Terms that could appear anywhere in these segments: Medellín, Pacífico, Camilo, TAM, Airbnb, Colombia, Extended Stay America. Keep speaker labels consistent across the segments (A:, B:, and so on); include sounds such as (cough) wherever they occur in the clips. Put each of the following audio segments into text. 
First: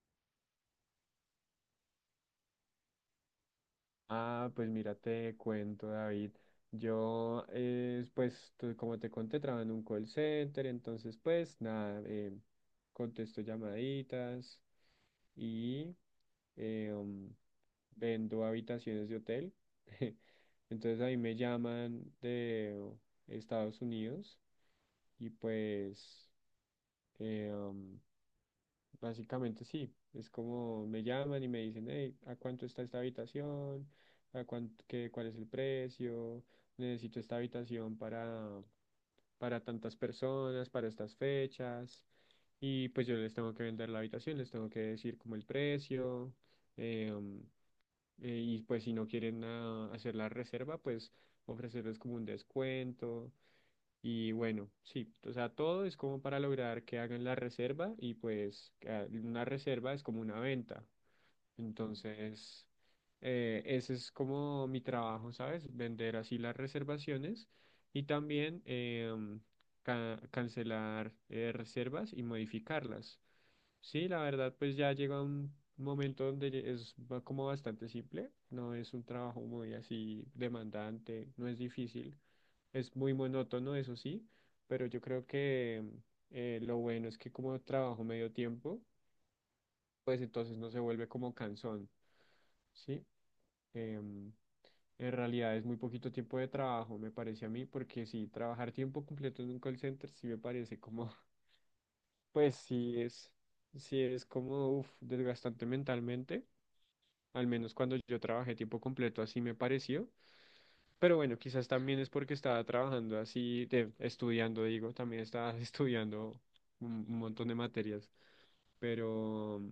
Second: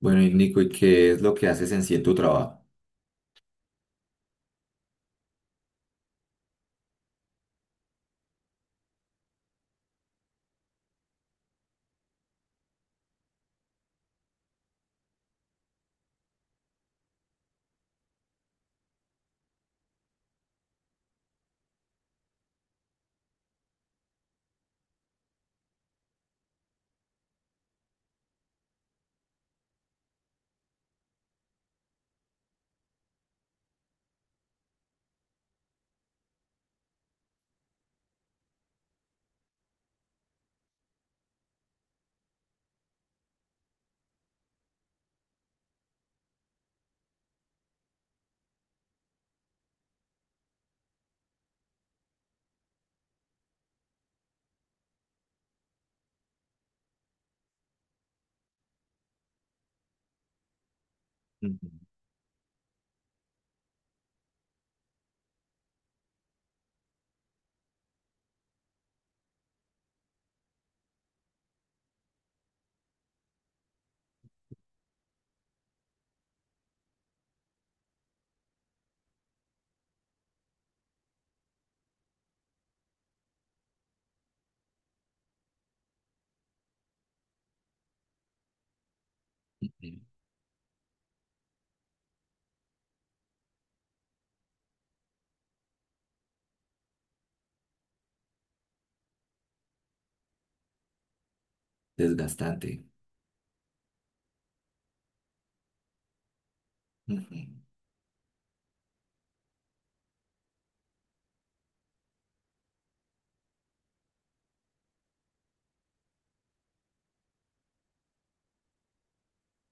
A: Bueno, y Nico, ¿y qué es lo que haces en sí en tu trabajo?
B: Ah, pues mira, te cuento, David. Yo, pues, como te conté, trabajo en un call center, entonces, pues, nada, contesto llamaditas y eh, um, vendo habitaciones de hotel. (laughs) Entonces, ahí me llaman de Estados Unidos y pues, eh, um, básicamente sí, es como me llaman y me dicen, hey, ¿a cuánto está esta habitación? ¿A cuánto, qué, cuál es el precio? Necesito esta habitación para tantas personas, para estas fechas. Y pues yo les tengo que vender la habitación, les tengo que decir como el precio. em, y pues si no quieren hacer la reserva, pues ofrecerles como un descuento. Y bueno, sí, o sea, todo es como para lograr que hagan la reserva y pues una reserva es como una venta.
A: Ujú,
B: Entonces, ese es como mi trabajo, ¿sabes? Vender así las reservaciones y también cancelar reservas y modificarlas. Sí, la verdad, pues ya llega un momento donde ya como bastante simple, no es un trabajo muy así demandante, no es difícil, es muy monótono, eso sí, pero yo creo que lo bueno es que como trabajo medio tiempo,
A: ujú.
B: pues entonces no se vuelve como cansón. Sí, em, en realidad es muy poquito tiempo de trabajo, me parece a mí, porque si trabajar tiempo completo en un call center sí me parece como, (laughs) pues
A: Desgastante.
B: sí es como, uf, desgastante mentalmente,
A: Ujú.
B: al menos cuando yo trabajé tiempo completo así me pareció, pero bueno, quizás también es porque estaba trabajando así, de, estudiando, digo, también estaba (laughs) estudiando un montón de materias, pero,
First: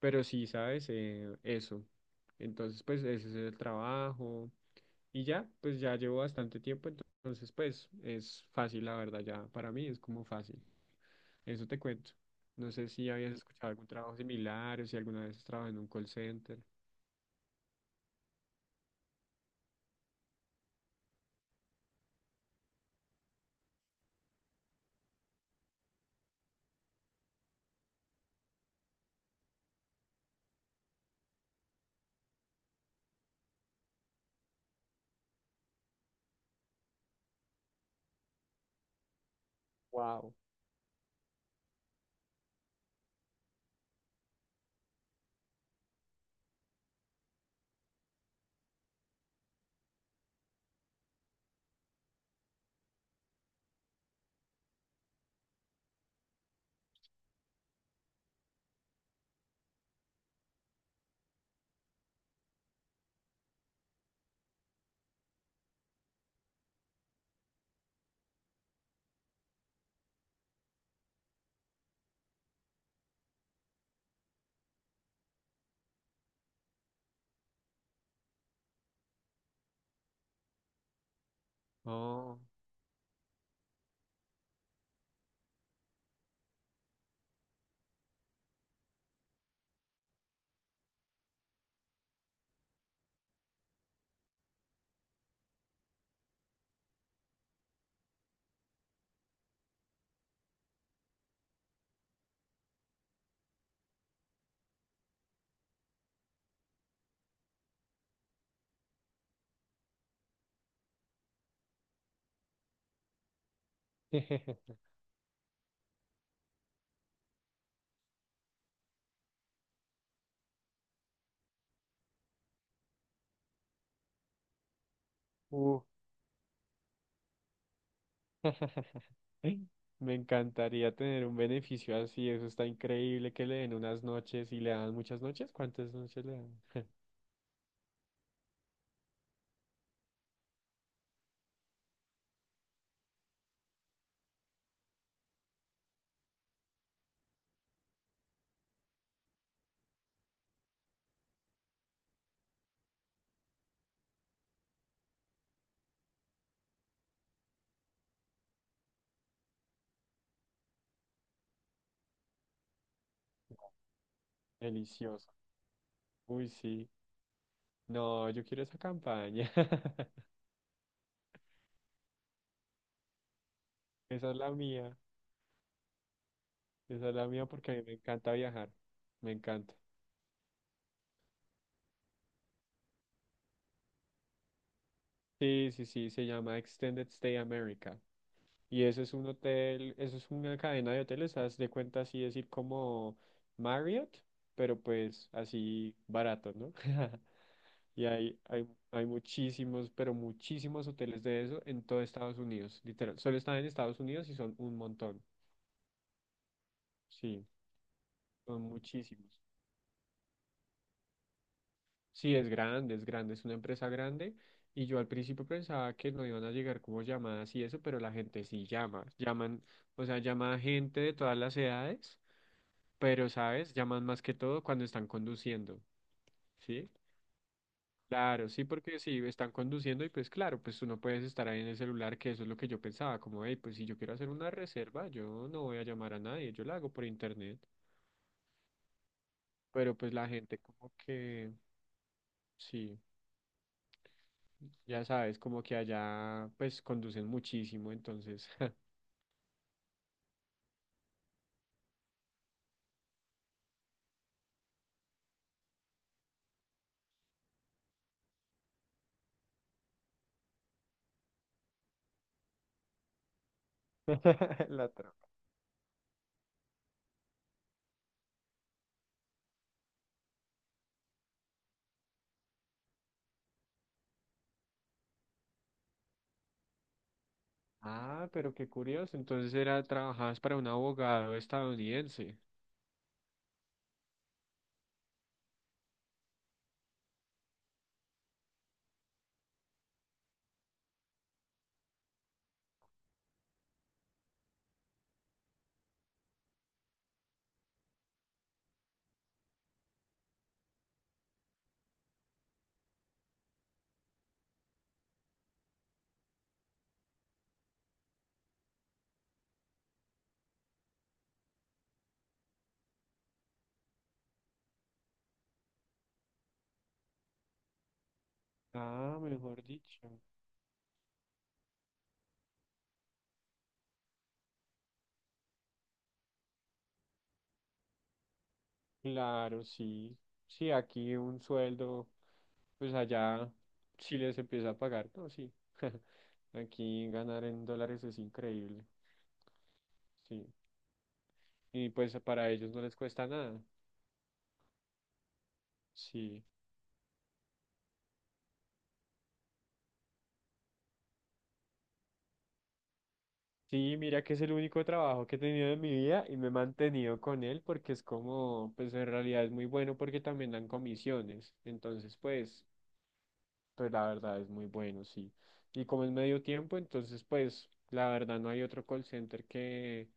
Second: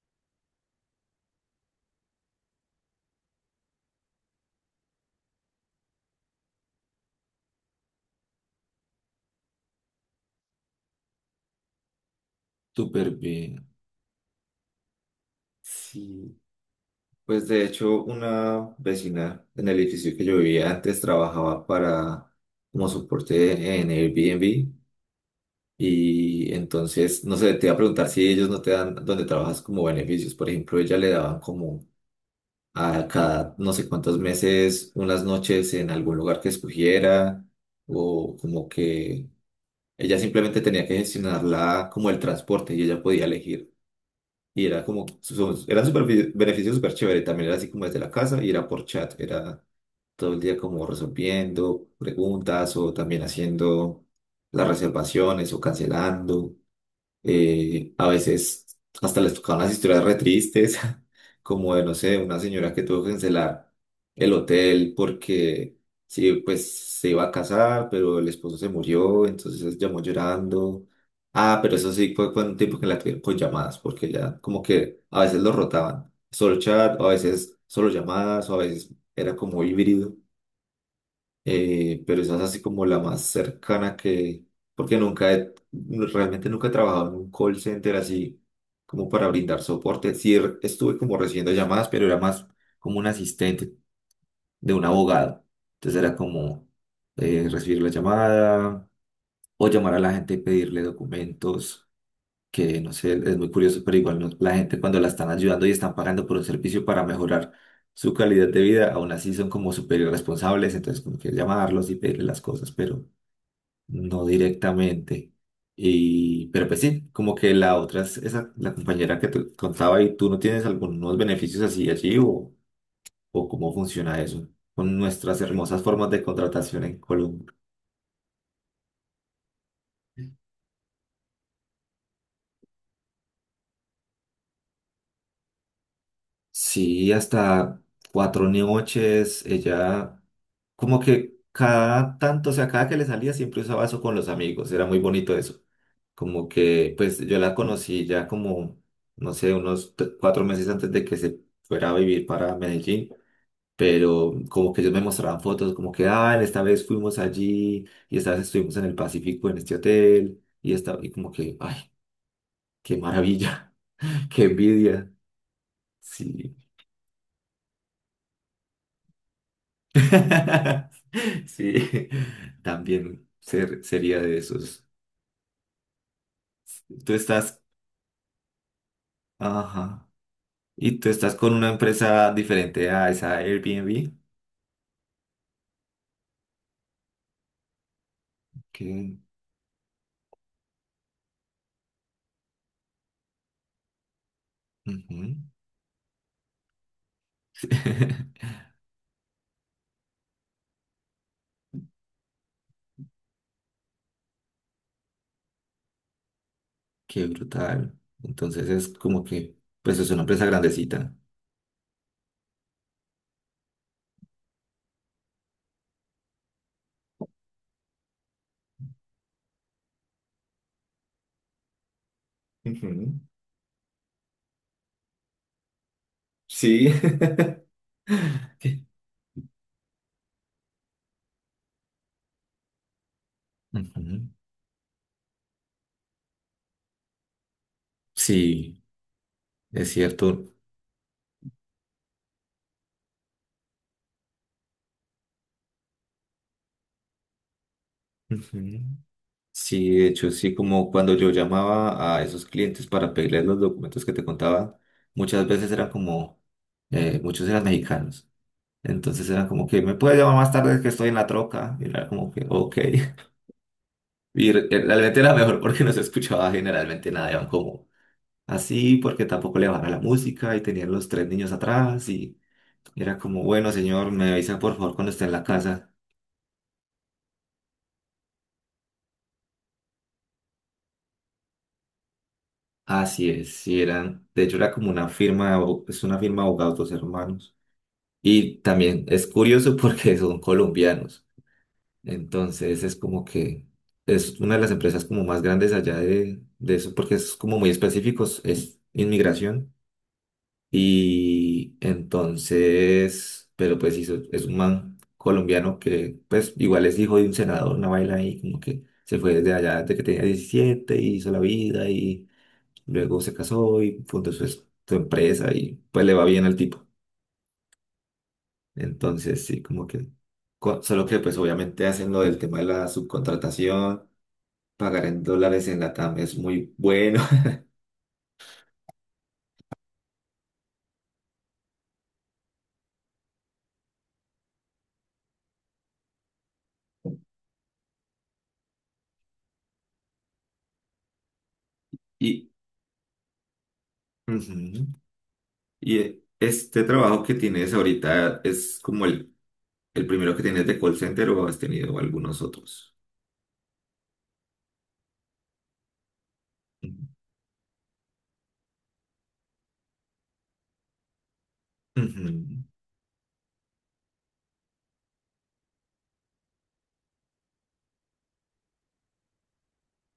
B: pero sí, ¿sabes? Eso. Entonces, pues ese es el trabajo. Y ya, pues ya llevo bastante tiempo, entonces pues es fácil, la verdad, ya para mí es como fácil. Eso te cuento. No sé si
A: Súper
B: habías
A: bien.
B: escuchado algún trabajo similar o si alguna vez has trabajado en un call
A: Sí,
B: center.
A: pues de hecho una vecina en el edificio que yo vivía antes trabajaba para como soporte en Airbnb y entonces, no sé, te iba a preguntar si ellos no te dan donde trabajas como beneficios. Por ejemplo, ella le daban como a cada no sé cuántos meses unas noches en algún lugar que escogiera o como que. Ella
B: Wow.
A: simplemente tenía que gestionarla como el transporte y ella podía elegir. Y era como, era súper beneficio súper chévere. También era así como desde la casa y era por chat. Era todo el día como resolviendo preguntas o también haciendo las reservaciones o cancelando. A veces hasta les tocaban las historias re tristes, (laughs) como de, no sé, una señora que tuvo que cancelar el hotel porque sí, pues se iba a casar, pero el esposo se murió, entonces llamó llorando. Ah, pero eso sí fue, fue un tiempo que la tuvieron con llamadas, porque ya como que a veces lo rotaban, solo chat, o a veces solo llamadas, o a veces era como híbrido pero esa
B: Oh,
A: es así como la más cercana que, porque nunca he, realmente nunca he trabajado en un call center así como para brindar soporte. Sí estuve como recibiendo llamadas, pero era más como un asistente de un abogado. Entonces era como recibir la llamada o llamar a la gente y pedirle documentos que no sé, es muy curioso, pero igual la gente cuando la están ayudando y están pagando por un servicio para mejorar su calidad de vida, aún así son como súper irresponsables, entonces como que llamarlos y pedirles las cosas, pero no
B: (laughs)
A: directamente. Y, pero pues sí, como que la otra es esa, la compañera que te contaba y tú no tienes algunos beneficios así allí o cómo funciona eso con nuestras
B: uh,
A: hermosas formas de contratación en Colombia.
B: (laughs) me encantaría tener un beneficio así, eso está increíble que le den unas noches y le dan muchas noches. ¿Cuántas noches le dan?
A: Sí, hasta 4 noches, ella como que cada tanto, o sea, cada que le salía siempre usaba eso con los amigos, era muy bonito eso. Como que, pues yo la conocí ya como, no sé, unos 4 meses antes de que se fuera a vivir para Medellín, pero como que ellos me mostraban fotos, como que, ah, esta vez fuimos allí y esta vez estuvimos en el Pacífico en este hotel y, esta, y como que, ay, qué maravilla, (laughs) qué envidia,
B: Delicioso. Uy,
A: sí.
B: sí. No, yo quiero esa campaña. (laughs)
A: (laughs) Sí, también sería
B: Esa
A: de
B: es la
A: esos.
B: mía. Esa
A: Tú
B: es la mía
A: estás,
B: porque a mí me encanta viajar. Me encanta.
A: ajá, y tú estás con una empresa diferente a esa Airbnb.
B: Sí, sí, sí, se llama Extended Stay America. Y eso es
A: Que,
B: un hotel, eso es una cadena de hoteles, haz de cuenta así decir como Marriott, pero
A: ujú.
B: pues así barato, ¿no? (laughs) Y
A: (laughs)
B: hay muchísimos, pero muchísimos hoteles de eso en todo Estados Unidos, literal. Solo están en Estados Unidos y son un montón.
A: Qué
B: Sí,
A: brutal.
B: son
A: Entonces es como
B: muchísimos.
A: que, pues es una empresa grandecita.
B: Sí, es grande, es grande, es una empresa grande. Y yo al principio pensaba que no iban a llegar como llamadas y eso, pero la gente sí llama. Llaman, o sea, llama a gente de todas las edades,
A: Ujú.
B: pero, ¿sabes? Llaman más que todo cuando están conduciendo, ¿sí?
A: Sí. (laughs)
B: Claro, sí, porque si están conduciendo y pues claro, pues tú no puedes estar ahí en el celular, que eso es lo que yo pensaba, como, hey, pues si yo quiero
A: Ujú.
B: hacer una reserva, yo no voy a llamar a nadie, yo la hago por internet.
A: Sí, es
B: Pero pues la
A: cierto.
B: gente como que, sí. Ya sabes, como que allá pues conducen muchísimo, entonces.
A: Ujú. Sí, de hecho, sí, como cuando yo llamaba a esos clientes para pedirles los documentos que te contaba, muchas veces eran como, muchos eran mexicanos. Entonces eran como que, ¿me puedes llamar más tarde que estoy en la troca? Y era como que, ok. (laughs) Y
B: (laughs) La
A: realmente
B: trama.
A: era mejor porque no se escuchaba generalmente nada, eran como así, porque tampoco le bajaba la música y tenían los tres niños atrás y era como, bueno, señor, me avisa por favor cuando esté en la casa.
B: Ah, pero qué curioso. Entonces era, trabajabas para un abogado estadounidense.
A: Así es, sí, eran, de hecho era como una firma, de es una firma de abogados, dos hermanos. Y también es curioso (laughs) porque son colombianos. Entonces es como que es una de las empresas como más grandes allá de eso porque es como muy específicos, es inmigración. Y entonces, pero pues es un man colombiano que pues igual es hijo de un senador, una vaina ahí como que se fue desde allá desde que tenía 17 y hizo la vida y luego se casó y fundó su, su empresa y pues le va bien al tipo.
B: Ah,
A: Entonces, sí,
B: mejor
A: como que,
B: dicho.
A: solo que pues obviamente hacen lo del tema de la subcontratación, pagar en dólares en la TAM es muy bueno. (laughs)
B: Claro, sí. Sí, aquí un sueldo, pues allá sí les empieza a pagar, ¿no? Sí. (laughs) Aquí ganar en dólares es increíble. Sí. Y pues
A: Y,
B: para ellos no les cuesta nada.
A: ujú. Y
B: Sí.
A: este trabajo que tienes ahorita es como el primero que tienes de call center o has tenido algunos otros.
B: Sí, mira que es el único trabajo que he tenido en mi vida y me he mantenido con él porque es como, pues en realidad es muy bueno porque también dan comisiones. Entonces,
A: Ujú,
B: pues la verdad es muy bueno, sí. Y como es medio tiempo, entonces, pues, la verdad no hay otro call center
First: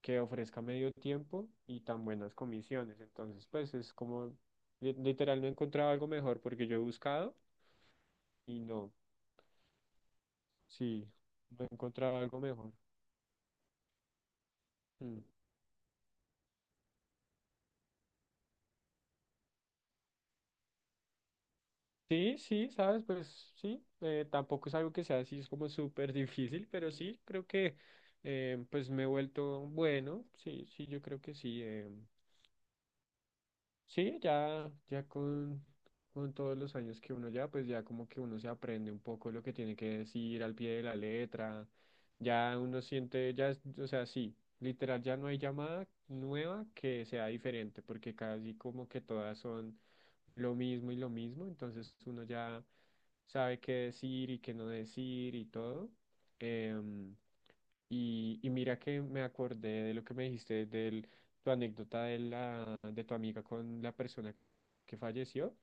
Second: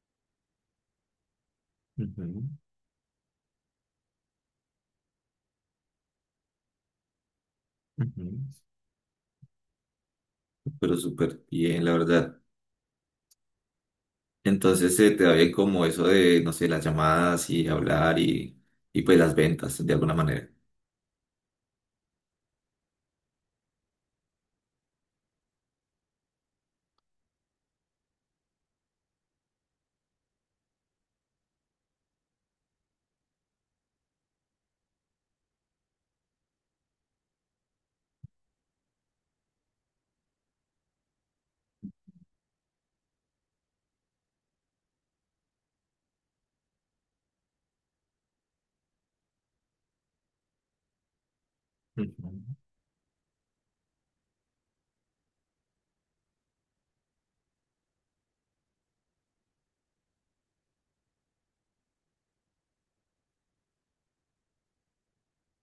B: que ofrezca medio tiempo y tan buenas
A: ujú,
B: comisiones. Entonces, pues es como, literal, no he encontrado algo mejor porque yo he buscado
A: ujú.
B: y no,
A: Pero
B: sí,
A: súper
B: no he
A: bien, la
B: encontrado algo
A: verdad.
B: mejor.
A: Entonces se
B: Mm.
A: te da bien como eso de, no sé, las llamadas y hablar y pues las ventas de alguna manera.
B: Sí, sí, sabes, pues sí, tampoco es algo que sea así, es como súper (laughs) difícil, pero sí, creo que pues me he vuelto bueno, sí, sí, yo creo que sí, sí, con todos los años que uno ya, pues ya como que uno se aprende un poco lo que tiene que decir al pie de la letra, ya uno siente, ya, o sea, sí, literal, ya no hay llamada nueva que sea diferente, porque casi como que todas son lo mismo y lo mismo, entonces uno
A: Ujú,
B: ya sabe qué decir y qué no decir y todo. Em, y mira que me acordé de lo que me dijiste de tu anécdota de tu amiga con la persona que falleció.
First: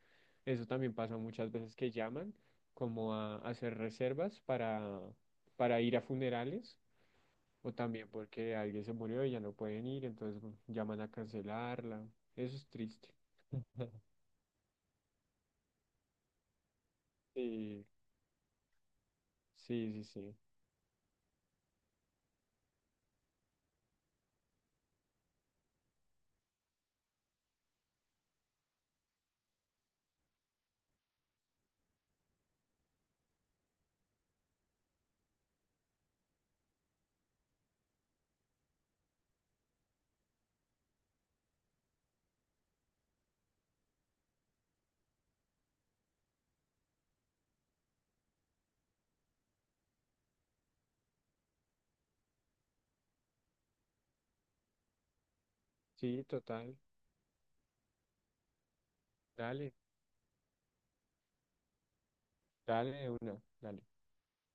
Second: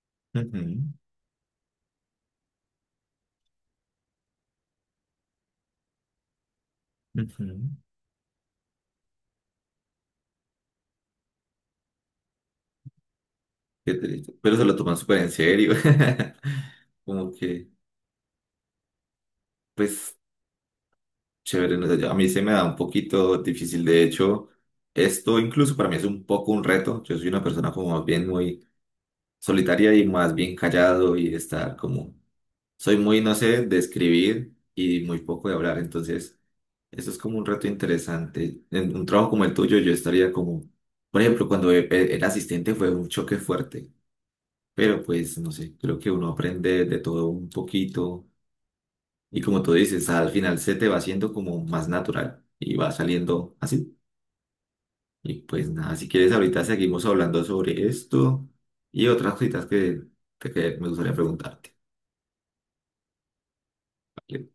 B: Eso
A: ujú.
B: también pasa muchas veces que llaman como a hacer reservas para ir a funerales
A: Ujú.
B: o también porque alguien se murió y ya no pueden ir, entonces llaman a cancelarla. Eso es triste. (laughs)
A: Qué triste. Pero se lo toman súper en serio. (laughs) Como que,
B: Sí, sí, sí,
A: pues,
B: sí.
A: chévere. No sé, yo- a mí se me da un poquito difícil. De hecho, esto incluso para mí es un poco un reto. Yo soy una persona como más bien muy solitaria y más bien callado y estar como... Soy muy, no sé, de escribir y muy poco de hablar. Entonces, eso es como un reto interesante. En un trabajo como el tuyo, yo estaría como... Por ejemplo, cuando era asistente fue un choque fuerte. Pero pues, no sé, creo que uno aprende de todo un poquito y como tú dices, al final se te va haciendo como más natural y va saliendo así. Y pues nada, si
B: Sí,
A: quieres ahorita
B: total.
A: seguimos hablando sobre esto y otras cositas
B: Dale,
A: que, que me gustaría preguntarte.
B: dale de una, dale.
A: ¿Vale?